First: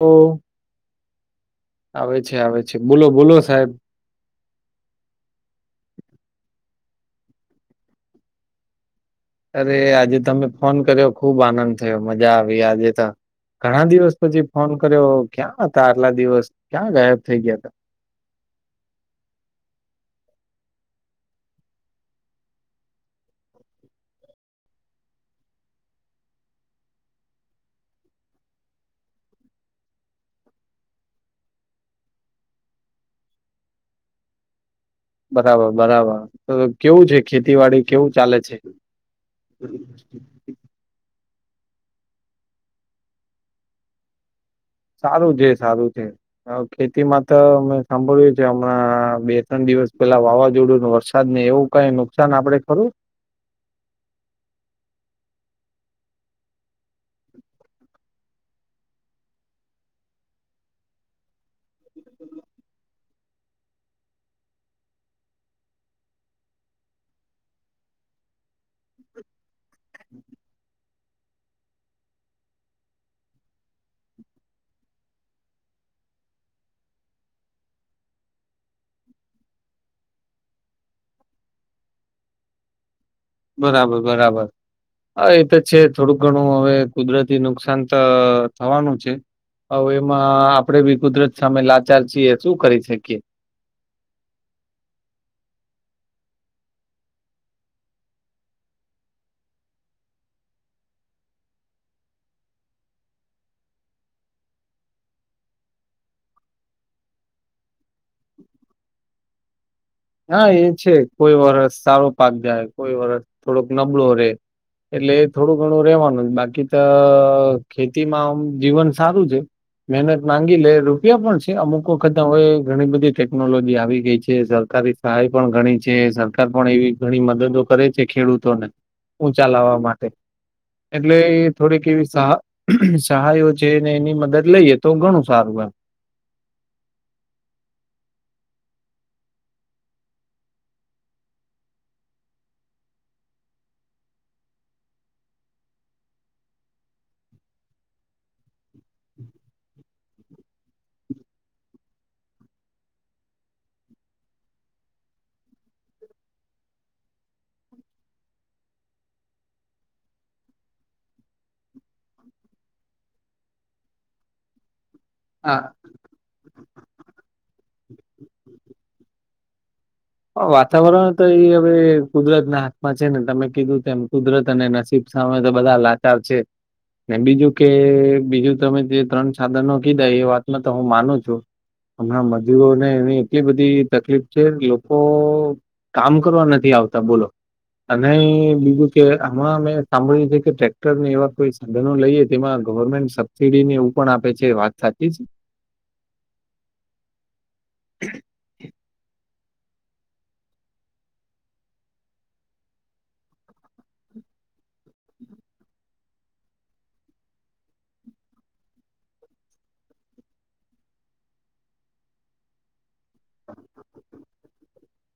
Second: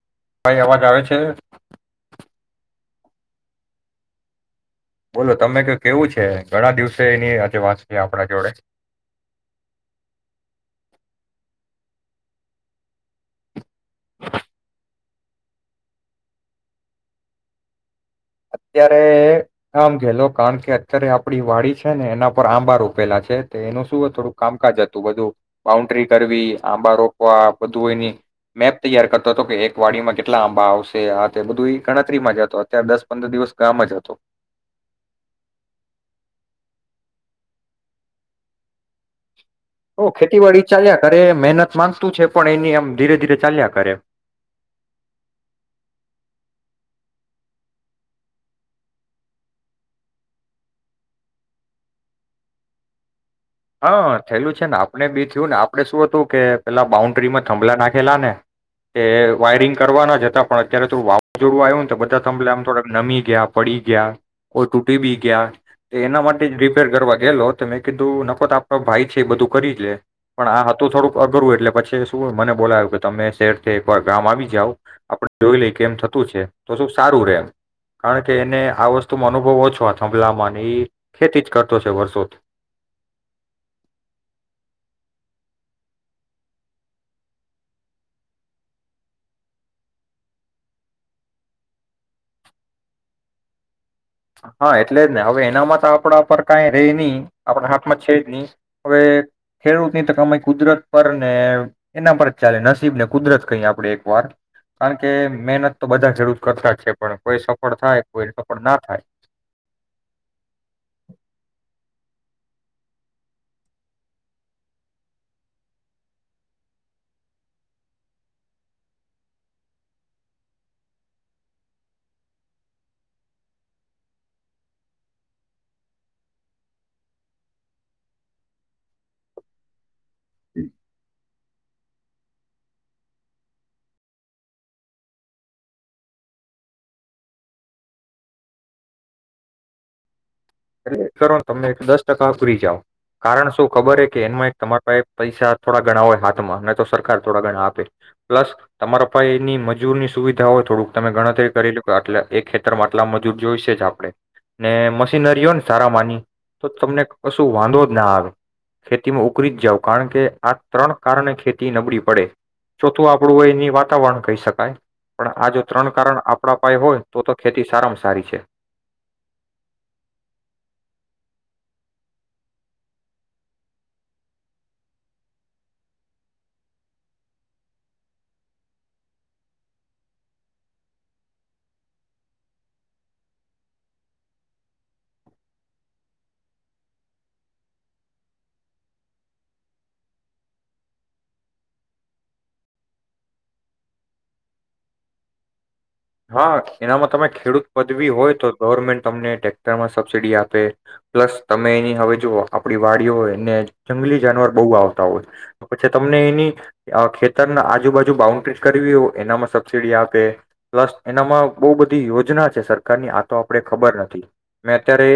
ઓ ભાઈ અવાજ આવે છે? [unintelligible] આવે છે, આવે છે, બોલો, બોલો સાહેબ. બોલો તમે ક કેવું છે? ઘણા દિવસે એની આજે વાંચ થી આપણા જોડે અરે આજે તમે ફોન કર્યો ખુબ આનંદ થયો, મજા આવી આજે તો. ઘણા દિવસ પછી ફોન કર્યો. ક્યાં હતા આટલા દિવસ? ક્યાં ગાયબ થઇ ગયા તા? અત્યારે આમ ગેલો કાણ કે અત્યારે આપડી વાડી છે ને એના પર આંબા રોપેલા છે, તે એનું શું અ થોડુંક કામકાજ અતુ બધું બાઉન્ડ્રી કરવી, આંબા રોપવા, બધું એની મેપ તૈયાર કરતો તો કે એક વાડીમાં કેટલા આંબા આવશે આ તે બધું એ ગણતરીમાં જ હતો, અત્યારે દસ પંદર દિવસ ગામ જ હતો. બરાબર, બરાબર, તો કેવું છે ખેતીવાડી કેવું ચાલે છે? ઓ ખેતીવાડી ચાલ્યા કરે મહેનત માંગતું છે પણ એની આમ ધીરે ધીરે ચાલ્યા કરે સારું છે, સારું છે, અ ખેતીમાં તો મેં સાંભળ્યું છે હમણાં બે ત્રણ દિવસ પેલા વાવાઝોડું ને વરસાદને એવું કાંઈ નુકસાન આપડે ખરું? હા થયેલું છે ને આપણે બી થયું ને, આપણે શું હતું કે પેલા બાઉન્ડ્રીમાં થંભલા નાખેલા ને એ વાયરિંગ કરવાના જ હતા, પણ અત્યારે થડું વાવાઝોડું આવ્યુ ને તો બધા થંભલા આમ થોડા નમી ગયા પડી ગયા કોઈ તૂટી બી ગયા, તો એના માટે જ રિપેર કરવા ગેલો તો મેં કીધું ન પત આપડો ભાઈ છે એ બધું કરી જ લે, પણ આ હતું થોડુંક અઘરું એટલે પછી શું હોય મને બોલાયું કે તમે શહેર થી એક વાર ગામ આવી જાઓ, આપણે જોઈ લઈ કેમ થતું છે તો શું સારું રે એમ, કાણ કે એને આ વસ્તુમાં અનુભવ ઓછો આ થંભલામાં ને એ ખેતી જ કરતો છે વર્ષોથી બરાબર, બરાબર, હ એ તો છે થોડું ઘણું હવે કુદરતી નુકસાન તો થવાનું છે, અવે એમાં આપણેે બી કુદરત સામે લાચાર છીએ શું કરી શકીએ? હા એટલે જ ને હવે એનામાં તો આપણા પર કાંઈ રેય ની, આપણા હાથમાં છે જ ની, હવે ખેડૂતની તો કમાઈ કુદરત પર ને એના પર જ ચાલે નસીબ ને કુદરત કહીએ આપડે એક વાર કાણ કે મહેનત તો બધા ખેડૂત કરતા જ છે, પણ કોઈ સફળ થાય કોઈ સફળ ના થાય હા, એ છે, કોઈ વરસ સારો પાક જાય, કોઈ વરસ થોડોક નબળો રે એટલે એ થોડું ઘણું રેવાનું જ, બાકી તો ખેતીમાં આમ જીવન સારું છે, મહેનત માંગી લે રૂપિયા પણ છે, અમુક વખત અવે ઘણી બધી ટેકનોલોજી આવી ગઈ છે, સરકારી સહાય પણ ઘણી છે, સરકાર પણ એવી ઘણી મદદો કરે છે ખેડૂતોને ઊંચા લાવવા માટે એટલે એ થોડીક એવી સહ સહાયો છે અને એની મદદ લઈએ તો ઘણું સારું એમ અરે કરો તમે દસ ટકા ફ્રી જાવ, કારણ શું ખબર હે કે એનમાં એક તમારા પાંહે પૈસા થોડા ગણા હોય હાથમાં નઈ તો સરકાર થોડા ઘણા આપે, પ્લસ તમારા પાહે એની મજૂરની સુવિધા હોય થોડુંક તમે ગણતરી કરી લો આટલે એ ખેતરમાં આટલા મજૂર જોઈશે જ આપણે ને મ શીનરીઓ ને સારા માની, તો તમને કશું વાંધો જ ના આવે, ખેતીમાં ઉકરી જ જાવ કાણ કે આ ત્રણ કારણે ખેતી નબળી પડે, ચોથું આપણું એની વાતાવરણ કહી શકાય. પણ આ જો હા. ત્રણ કારણ આપણા પાયે હોય તો તો ખેતી સારામાં સારી છે. હ વાતાવરણ તો એ અવે કુદરતના હાથમાં છે ને તમે કીધું તેમ કુદરત અને નસીબ સામે તો બધા લાચાર છે, બીજું કે બીજું તમે જે ત્રણ સાધનો કીધા એ વાતમાં તો હું માનું છું હમણાં મજૂરોને એવી એટલી બધી તકલીફ છે, લો કો કામ કરવા નથી આવતા બોલો અને બીજું કે અમણાં અમે સાંભળ્યું છે કે ટ્રેક્ટર ને એવા કોઈ સાધનો લઈએ તેમાં ગવર્મેન્ટ સબસીડી ને એવું પણ આપે છે, વાત સાચી છે? હા, એનામાં તમે ખેડૂત પદવી હોય તો ગવર્મેન્ટ તમને ટે તામાં સબસિડી આપે, પ્લસ તમે એની હવે જુઓ આપડી વાડીઓ હોયને જંગલી જાનવર બહુ આવતા હોય, પછી તમને એની અ ખેતરના આજુબાજુ બાઉન્ડ્રી જ કરવી હોય એનામાં સબસિડી આપે. પ્લસ એનામાં બઉ બધી યોજના છે સરકારની, આ તો આપડે ખબર નથી મેં અત્યારે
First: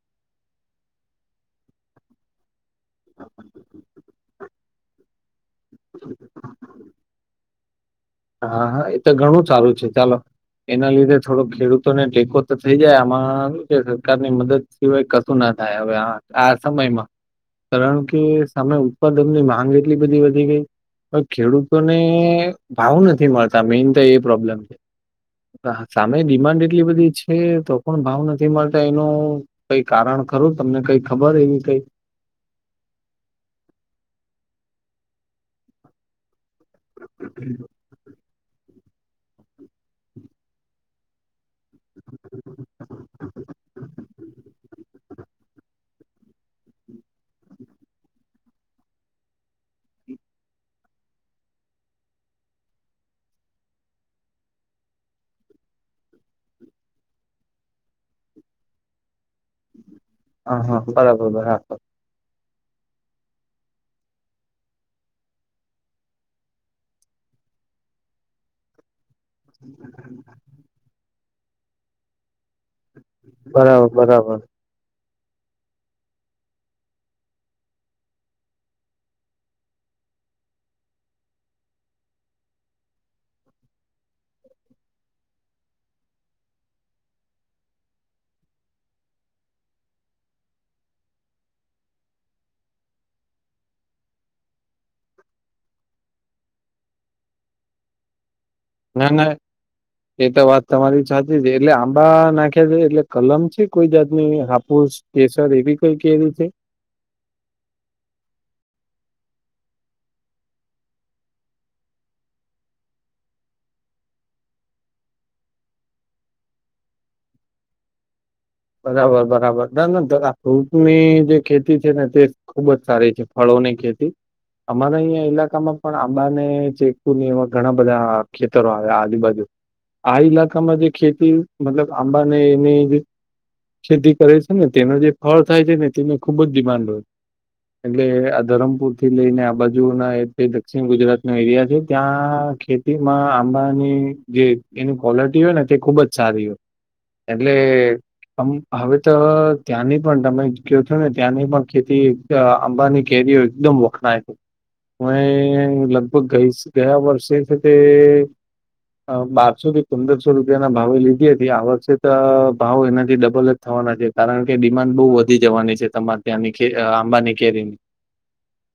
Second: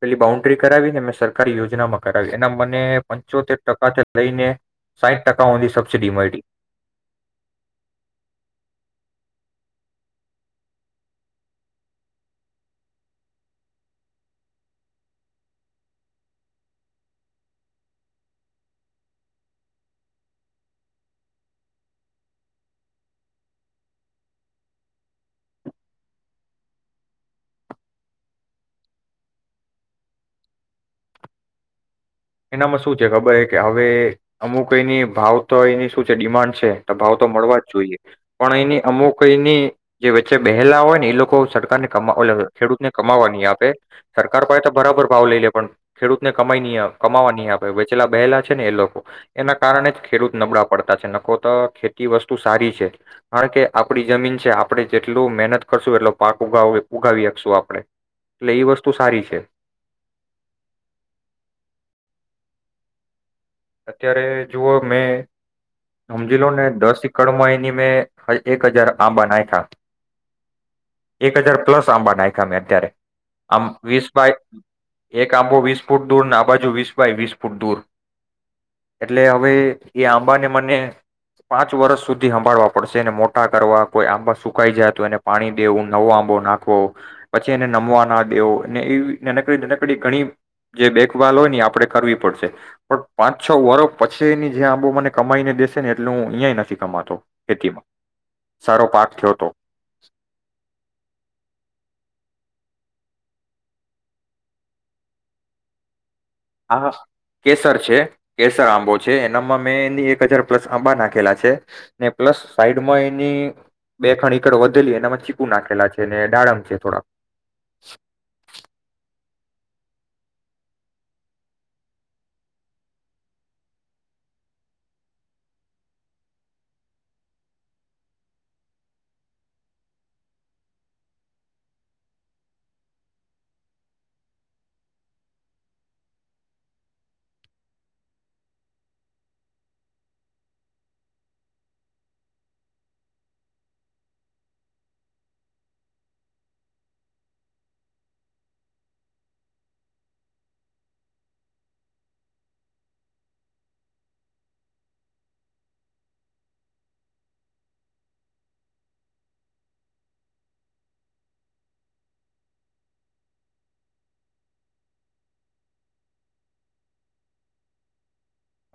પેલી બાઉન્ડ્રી કરાવી ને મેં સરકારી યોજનામાં કરાવી, એનામાં મને પંચોતેર ટકા જે લઈને સાઈઠ ટક [unintelligible] સબસીડી મયળી. હા, હા એ તો ઘણું સારું છે. ચાલો એના લીધે થોડો ખેડૂતોને ટેકો તો થઈ જાય, આમાં શું છે સરકારની મદદ સિવાય કશું ના થાય હવે આ સમયમાં, કારણ કે સામે ઉત્પાદનની માંગ એટલી બધી વધી ગઈ. હવે ખેડૂતોને ભાવ નથી મળતા મેઈન તો એ પ્રોબ્લેમ, સામે ડિમાન્ડ એટલી બધી છે તો પણ ભાવ નથી મળતા એનું કઈ કારણ ખરું? તમને કઈ ખબર એવી કઈ? એનામાં શું છે ખબર હે કે હવે અમુક એની ભાવ તો એની શું છે ડિમાન્ડ છે. તો ભાવ તો મળવા જ જોઈએ, પણ એની અમુક એની જે વચ્ચે બેહેલા હોય ને એ લોકો સર કારને કમા [unintelligible] ખેડૂતને કમાવવા નહી આપે, સરકાર પાહે તો બરાબર ભાવ લઈ લે પણ ખેડૂતને કમાઈ નહીં આપ કમાવા નહીં આપે, વચેલા બેહેલા છે ને એ લોકો. એના કારણે ખેડૂત નબળા પડતા છે. નખો તો ખેતી વસ્તુ સારી છે, કારણ કે આપડી જમીન છે, આપણે જેટલું મહેનત કરશું એટલો પાક ઉગાવો હોય ઉગાવી હકશું આપણે, એટલે ઈ વસ્તુ સારી છે. હા, હા બરાબર [unintelligible] અત્યારે જુઓ મેં હમજી લો ને દસ એકડમાં એની મેં હ એક હજાર આંબા નાખ્યા [inaudible] એક હજાર પ્લસ આંબા નાખ્યા મેં અત્યારે. આમ વીસ બાય બરાબર-બરાબર. એક આંબો વીસ ફૂટ દૂર અને આ બાજુ વીસ બાય વીસ ફૂટ દૂર. એટલે હવે એ આંબાને મને પાંચ વર્ષ સુધી હભાળવા પડશે, એને મોટા કરવા, કોઈ આંબા સુકાઈ જાય તો એને પાણી દેવું, નવો આંબો નાખવો, પછી એને નમવા ના દેવો, અને એ એવી રીતે એને કોઈ નનકડી ઘણી જે દેખભાલ હોય ને આપણેે કરવી પડશે. પણ પાંચ છ વરહ પછી એની જે આંબો મને કમાઈને દેસે ને એટલે હું અહીયાં ઈ નથી કમાતો ખેતીમાં. સારો ના, પાક ના થયો હતો એ તો વાત તમારી સાચી છે. એટલે આંબા નાખી [unintelligible] એટલે કલમ છે કોઈ જાતની હાફુસ કેસર એવી કઈ કેરી છે હા, હા કેસર છે. કેસ સર આંબો છે, એનામાં મેં એની એક હજાર પ્લસ આંબા નાખેલા છે, ને પ્લસ સાઈડમાં એની બે ખણ ઈકર વધેલી એનામાં ચીકુ નાખેલા છે, ને ડાળમ છે થોડાક. બરાબર-બરાબર. ના, ના [unintelligible] ફ્રૂટની જે ખેતી છે ને તે ખુબ જ સારી છે, ફળોની ખેતી. અમારા અહીંયા ઈલાકામાં પણ આંબાને, ચિકુ ને એવા ઘણા બધા ખેતરો આવ્યા આજુબાજુ, આ ઈલાકામાં જે ખેતી મતલબ આંબાને એની જે ખેતી કરે છે ને તેનો જે ફળ થાય છે ને તેની ખૂબ જ ડિમાન્ડ હોય, એટલે આ ધરમપુર થી લઈને આ બાજુના એકેય દક્ષિણ ગુજરાતના એરિયા છે ત્યાં ખેતીમાં આંબાની જે એની ક્વોલિટી હોય ને તે ખુબ જ સારી હોય એટલે હમ હવે તો ત્યાંની પણ તમે કયો છો ને ત્યાંની પણ ખેતી અહ આંબાની કેરીઓ એકદમ વખણાય, [unintelligible] લગભગ ગયા વર્ષે કે તે અહ બારસો થી પંદરસો રૂપિયાના ભાવે લીધી હતી આ વર્ષે તો ભાવ એના થી ડબલ જ થવાના છે, કારણ કે ડિમાન્ડ બહુ વધી જવાની છે તમારે ત્યાંની કેર અહ આંબાની કેરીની.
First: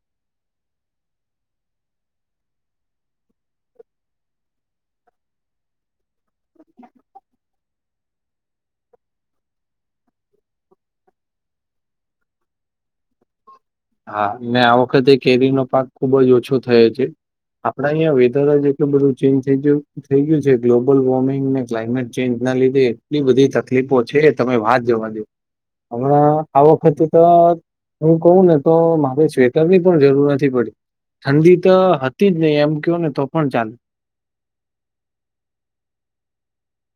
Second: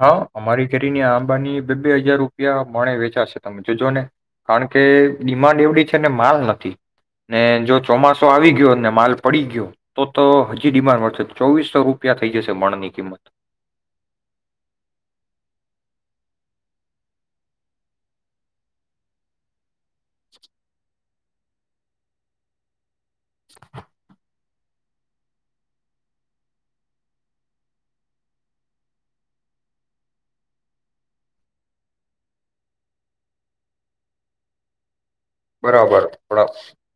હા અમારી કેરીની આંબાની બે-બે હજાર રૂપિયા મળે વેચાશે, તમે જોજો ને કારણ કે ડિમાન્ડ એવડી છે ને માલ નથી. ને જોજ ચોમાસો આવી ગયો ને માલ પડી ગયો તો તો હજી ડિમાન્ડ વધશે. ચોવીસો રૂપિયા થઈ જશે મણ ની કિંમત. હા ને આ વખતે કેરીનો પાક ખુબ જ ઓછો થયો છે. આપડા અહીંયા વેધર જ એટલું બધું ચેન્જ થઈ ગયું થઈ ગયું છે ગ્લોબલ વોર્મિંગ ને ક્લાઇમેટ ચેન્જ ના લીધે એટલી બધી તકલીફો છે તમે વાત જવા દે. હમણાં આ વખતે તો હું કહું ને તો મારે સ્વેટરની પણ જરૂર નથી પડી. ઠંડી તો હતી જ નહી એમ કયો ને તો પણ ચાલે. બરાબર, પણ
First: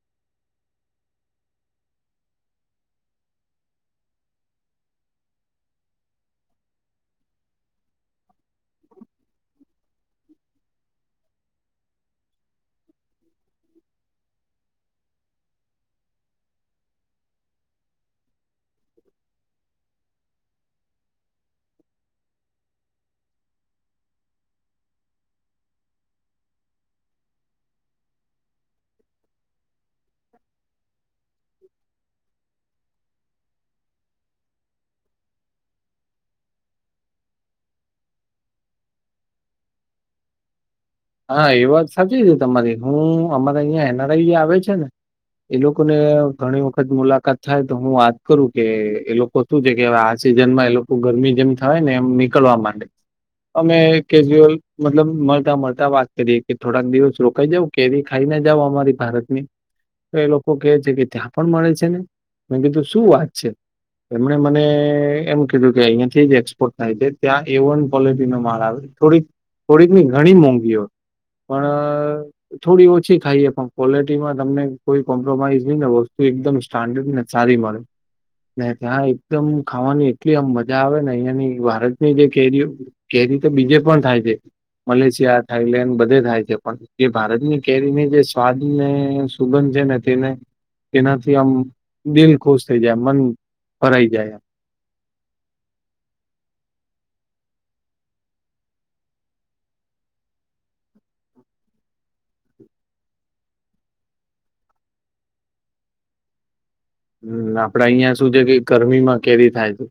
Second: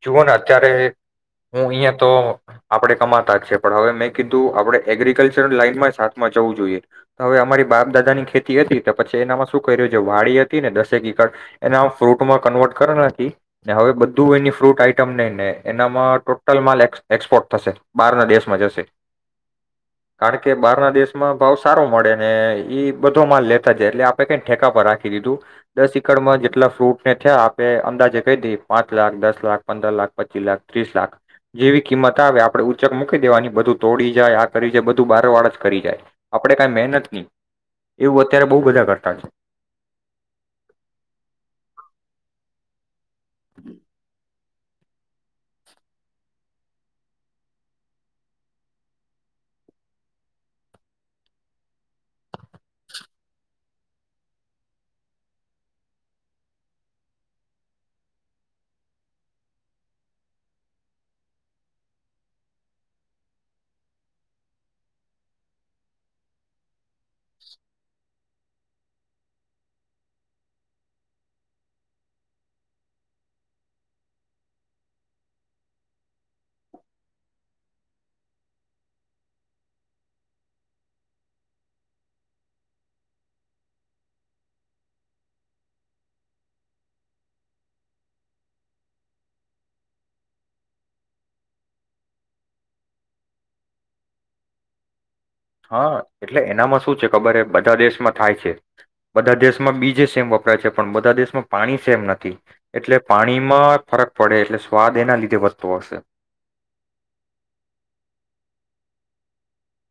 જુઓ ને અત્યારે હું અહીંયા તો આપડે કમાતા જ છે, પણ હવે મેં કીધું આપડે એગ્રીકલ્ચર લાઈનમાં જ હાથમાં જવું જોઈએ. હવે અમારી બાપ દાદા ની ખેતી હતી તો પછી એનામાં શું કર્યું કે વાડી હતી ને દસે ઈકડ એના અમે ફ્રૂટમાં કન્વર્ટ કર નાખી ને હવે બધું એની ફ્રૂટ આઈટમ ને ને એનામાં ટોટલ માલ એક્સ એક્સપોર્ટ થશે, બહારના દેશમાં જશે. કારણ કે બહારના દેશમાં ભાવ સારો મળે ને ઈ બધો માલ લેતા જાય એટલે આપણે કાઈ ઠેકા પર રાખી દીધું. દસ ઈકડમાં જેટલા ફ્રૂટને થયા આપણે અંદાજે કહી દઈ પાંચ લાખ, દસ લાખ, પંદર લાખ, પચી લાખ, ત્રીસ લાખ જેવી કિંમત આવે આપણે ઉચક મૂકી દેવાની, બધું તોડી જાય આ કરી જાય બધું બાર વાર જ કરી જાય, આપણે કાઈ મહેનત ની. એવું અત્યારે બહુ બધા કરતા છે. હા એ વાત સાચી છે તમારી. હું અમારે અહિયાં એન આર આઈ આવે છે ને એ લોકો ને ઘણી વખત મુલાકાત થાય તો હું વાત કરું કે એ લોકો શું છે કે હવે આ સિઝનમાં એ લોકો ગરમી જેમ થવા ને એમ નીકળવા માંડે, અમે કેજ્યુઅલ મતલબ મળતા મળતા વાત કરીએ કે થોડાક દિવસ રોકાઈ જઉ, કેરી ખાઈને જાવ અમારી ભારતની. તો એ લોકો કેહે છે કે ત્યાં પણ મળે છે ને, મેં કીધું શું વાત છે? એમણે મને એમ કીધું કે અહીયાંથી જ એક્સપોર્ટ થાય છે. ત્યાં એ વન ક્વોલિટી નો માલ આવે. થોડીક, થોડીક ની ઘણી મોંઘી ક્યો પણ અહ થોડી ઓછી ખાઈએ પણ ક્વોલિટીમાં તમને કોઈ કોમ્પ્રોમાઈઝ નહીને વસ્તુ એકદમ સ્ટાન્ડર્ડ ને સારી મળે, ને ત્યાં એકદમ ખાવાની એટલી આમ મજા આવે ને અહિયાંની ભારતની જે કેરીઓ કેરી તો બીજે પણ થાય છે, મલેશિયા થાઈલેન્ડ બધે થાય છે, પણ જે ભારતની કેરીની જે સ્વાદ ને સુગંધ છે ને તેને તેનાથી આમ દિલ ખુશ થઈ જાય આમ મન ભરાઈ જાય. હા એટલે એનામાં શું છે ખબર હે, બધા દેશમાં થાય છે, બધા દેશમાં બીજ એ સેમ વપરાય છે, પણ બધા દેશમાં પાણી સેમ નથી, એટલે પાણીમાં ફરક પડે, એટલે સ્વાદ એના લીધે વધતો હશે. હમ, આપડે અહિયાં શું છે કે ગરમીમાં કેરી થાય છે.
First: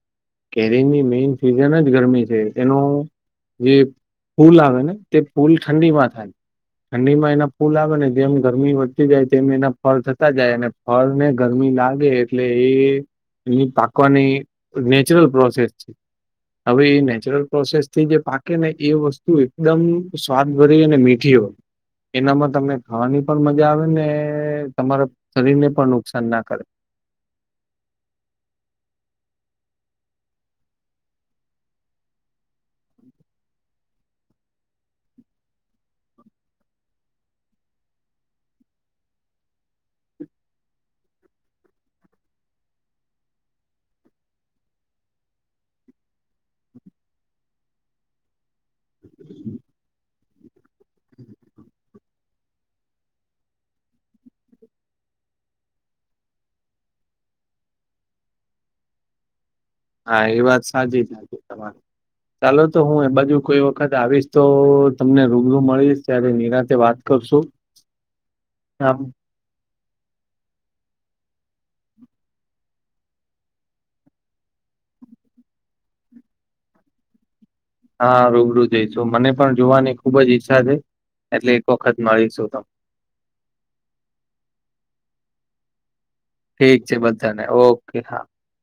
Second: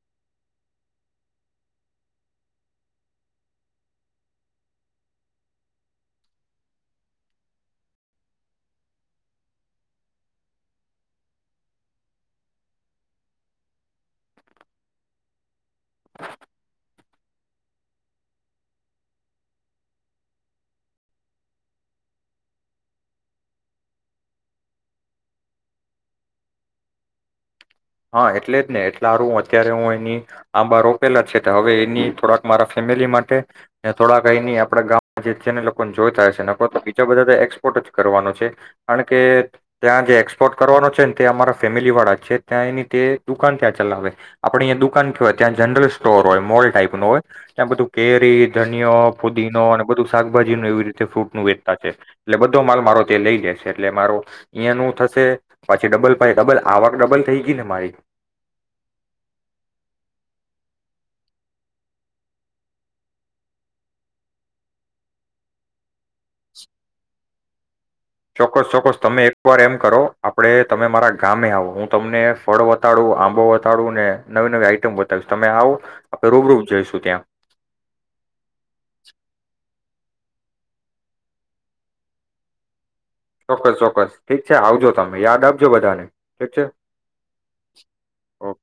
કેરીની મેન સિઝન જ ગરમી છે, એનું જે ફૂલ આવે ને તે ફૂલ ઠંડીમાં થાય. ઠંડીમાં એના ફૂલ આવે ને, જેમ ગરમી વધતી જાય, તેમ એના ફળ થતા જાય અને ફળ ને ગરમી લાગે એટલે એની પાકવાની નેચરલ પ્રોસેસ છે. હવે એ નેચરલ પ્રોસેસથી જે પાકે ને એ વસ્તુ એકદમ સ્વાદ ભરી અને મીઠી હોય. એનામાં તમને ખાવાની પણ મજા આવે ને તમારા શરીરને પણ નુકસાન ના કરે. હા, એટલે જ ને એટલા હારુ, અત્યારે હું અહીંની આંબા રોપેલા જ છે તે હવે એની થોડાક મારા ફેમિલી માટે, થોડાક અહીંની આપડા ગામ જે જેને લોકોને જોઈતા હશેને, બીજા બધા તો એક્સપોર્ટ જ કરવાનો છે કારણ કે ત્યાં જે એક્સપોર્ટ કરવાનો છે ને તે અમારા ફેમિલી વાળા જ છે. ત્યાં એની તે દુકાન ત્યાં ચલાવે. આપડે અહીંયા દુકાન કેવાય, ત્યાં જનરલ સ્ટોર હોય, મોલ ટાઈપ નો હોય, ત્યાં બધું કેરી ધનિયો, પુદીનો અને બધું શાકભાજી ન એવી રીતે ફ્રૂટ નું વેચતા છે. એટલે બધો માલ મારો તે લઈ જાય છે, એટલે મારો અઈંયા નું થસે, પછી ડબલ પાઇ, ડબલ આવક, ડબલ થઈ. ગીને મારી. હા એ વાત સાચી જ તમાર, ચાલો તો, હું એ બાજુ કોઈ વખત આવીશ, તો તમને રૂબરૂ મળીશ ત્યારે નિરાતે વાત કરશું. ચોક્કસ, આમ ચોક્કસ, તમે એકવાર એમ કરો, આપડે તમે મારા ગામે આવો, હું તમને ફળ વતાડું, આંબો વતાડું, ને નવી નવી આઈટમ બતાવીસ, તમે આવો, આપણે રૂબરૂપ જઈશું ત્યાં. હા, રૂબરૂ જઈશું. મને પણ જોવાની ખુબ જ ઈચ્છા થઈ, એટલે એક વખત મળીશું તમ ચોક્કસ, ચોક્કસ, ઠીક છે. આવજો, તમે યાદ આપજો બધાને. ઠીક છે બંધાને, ઓકે, હા. ઓકે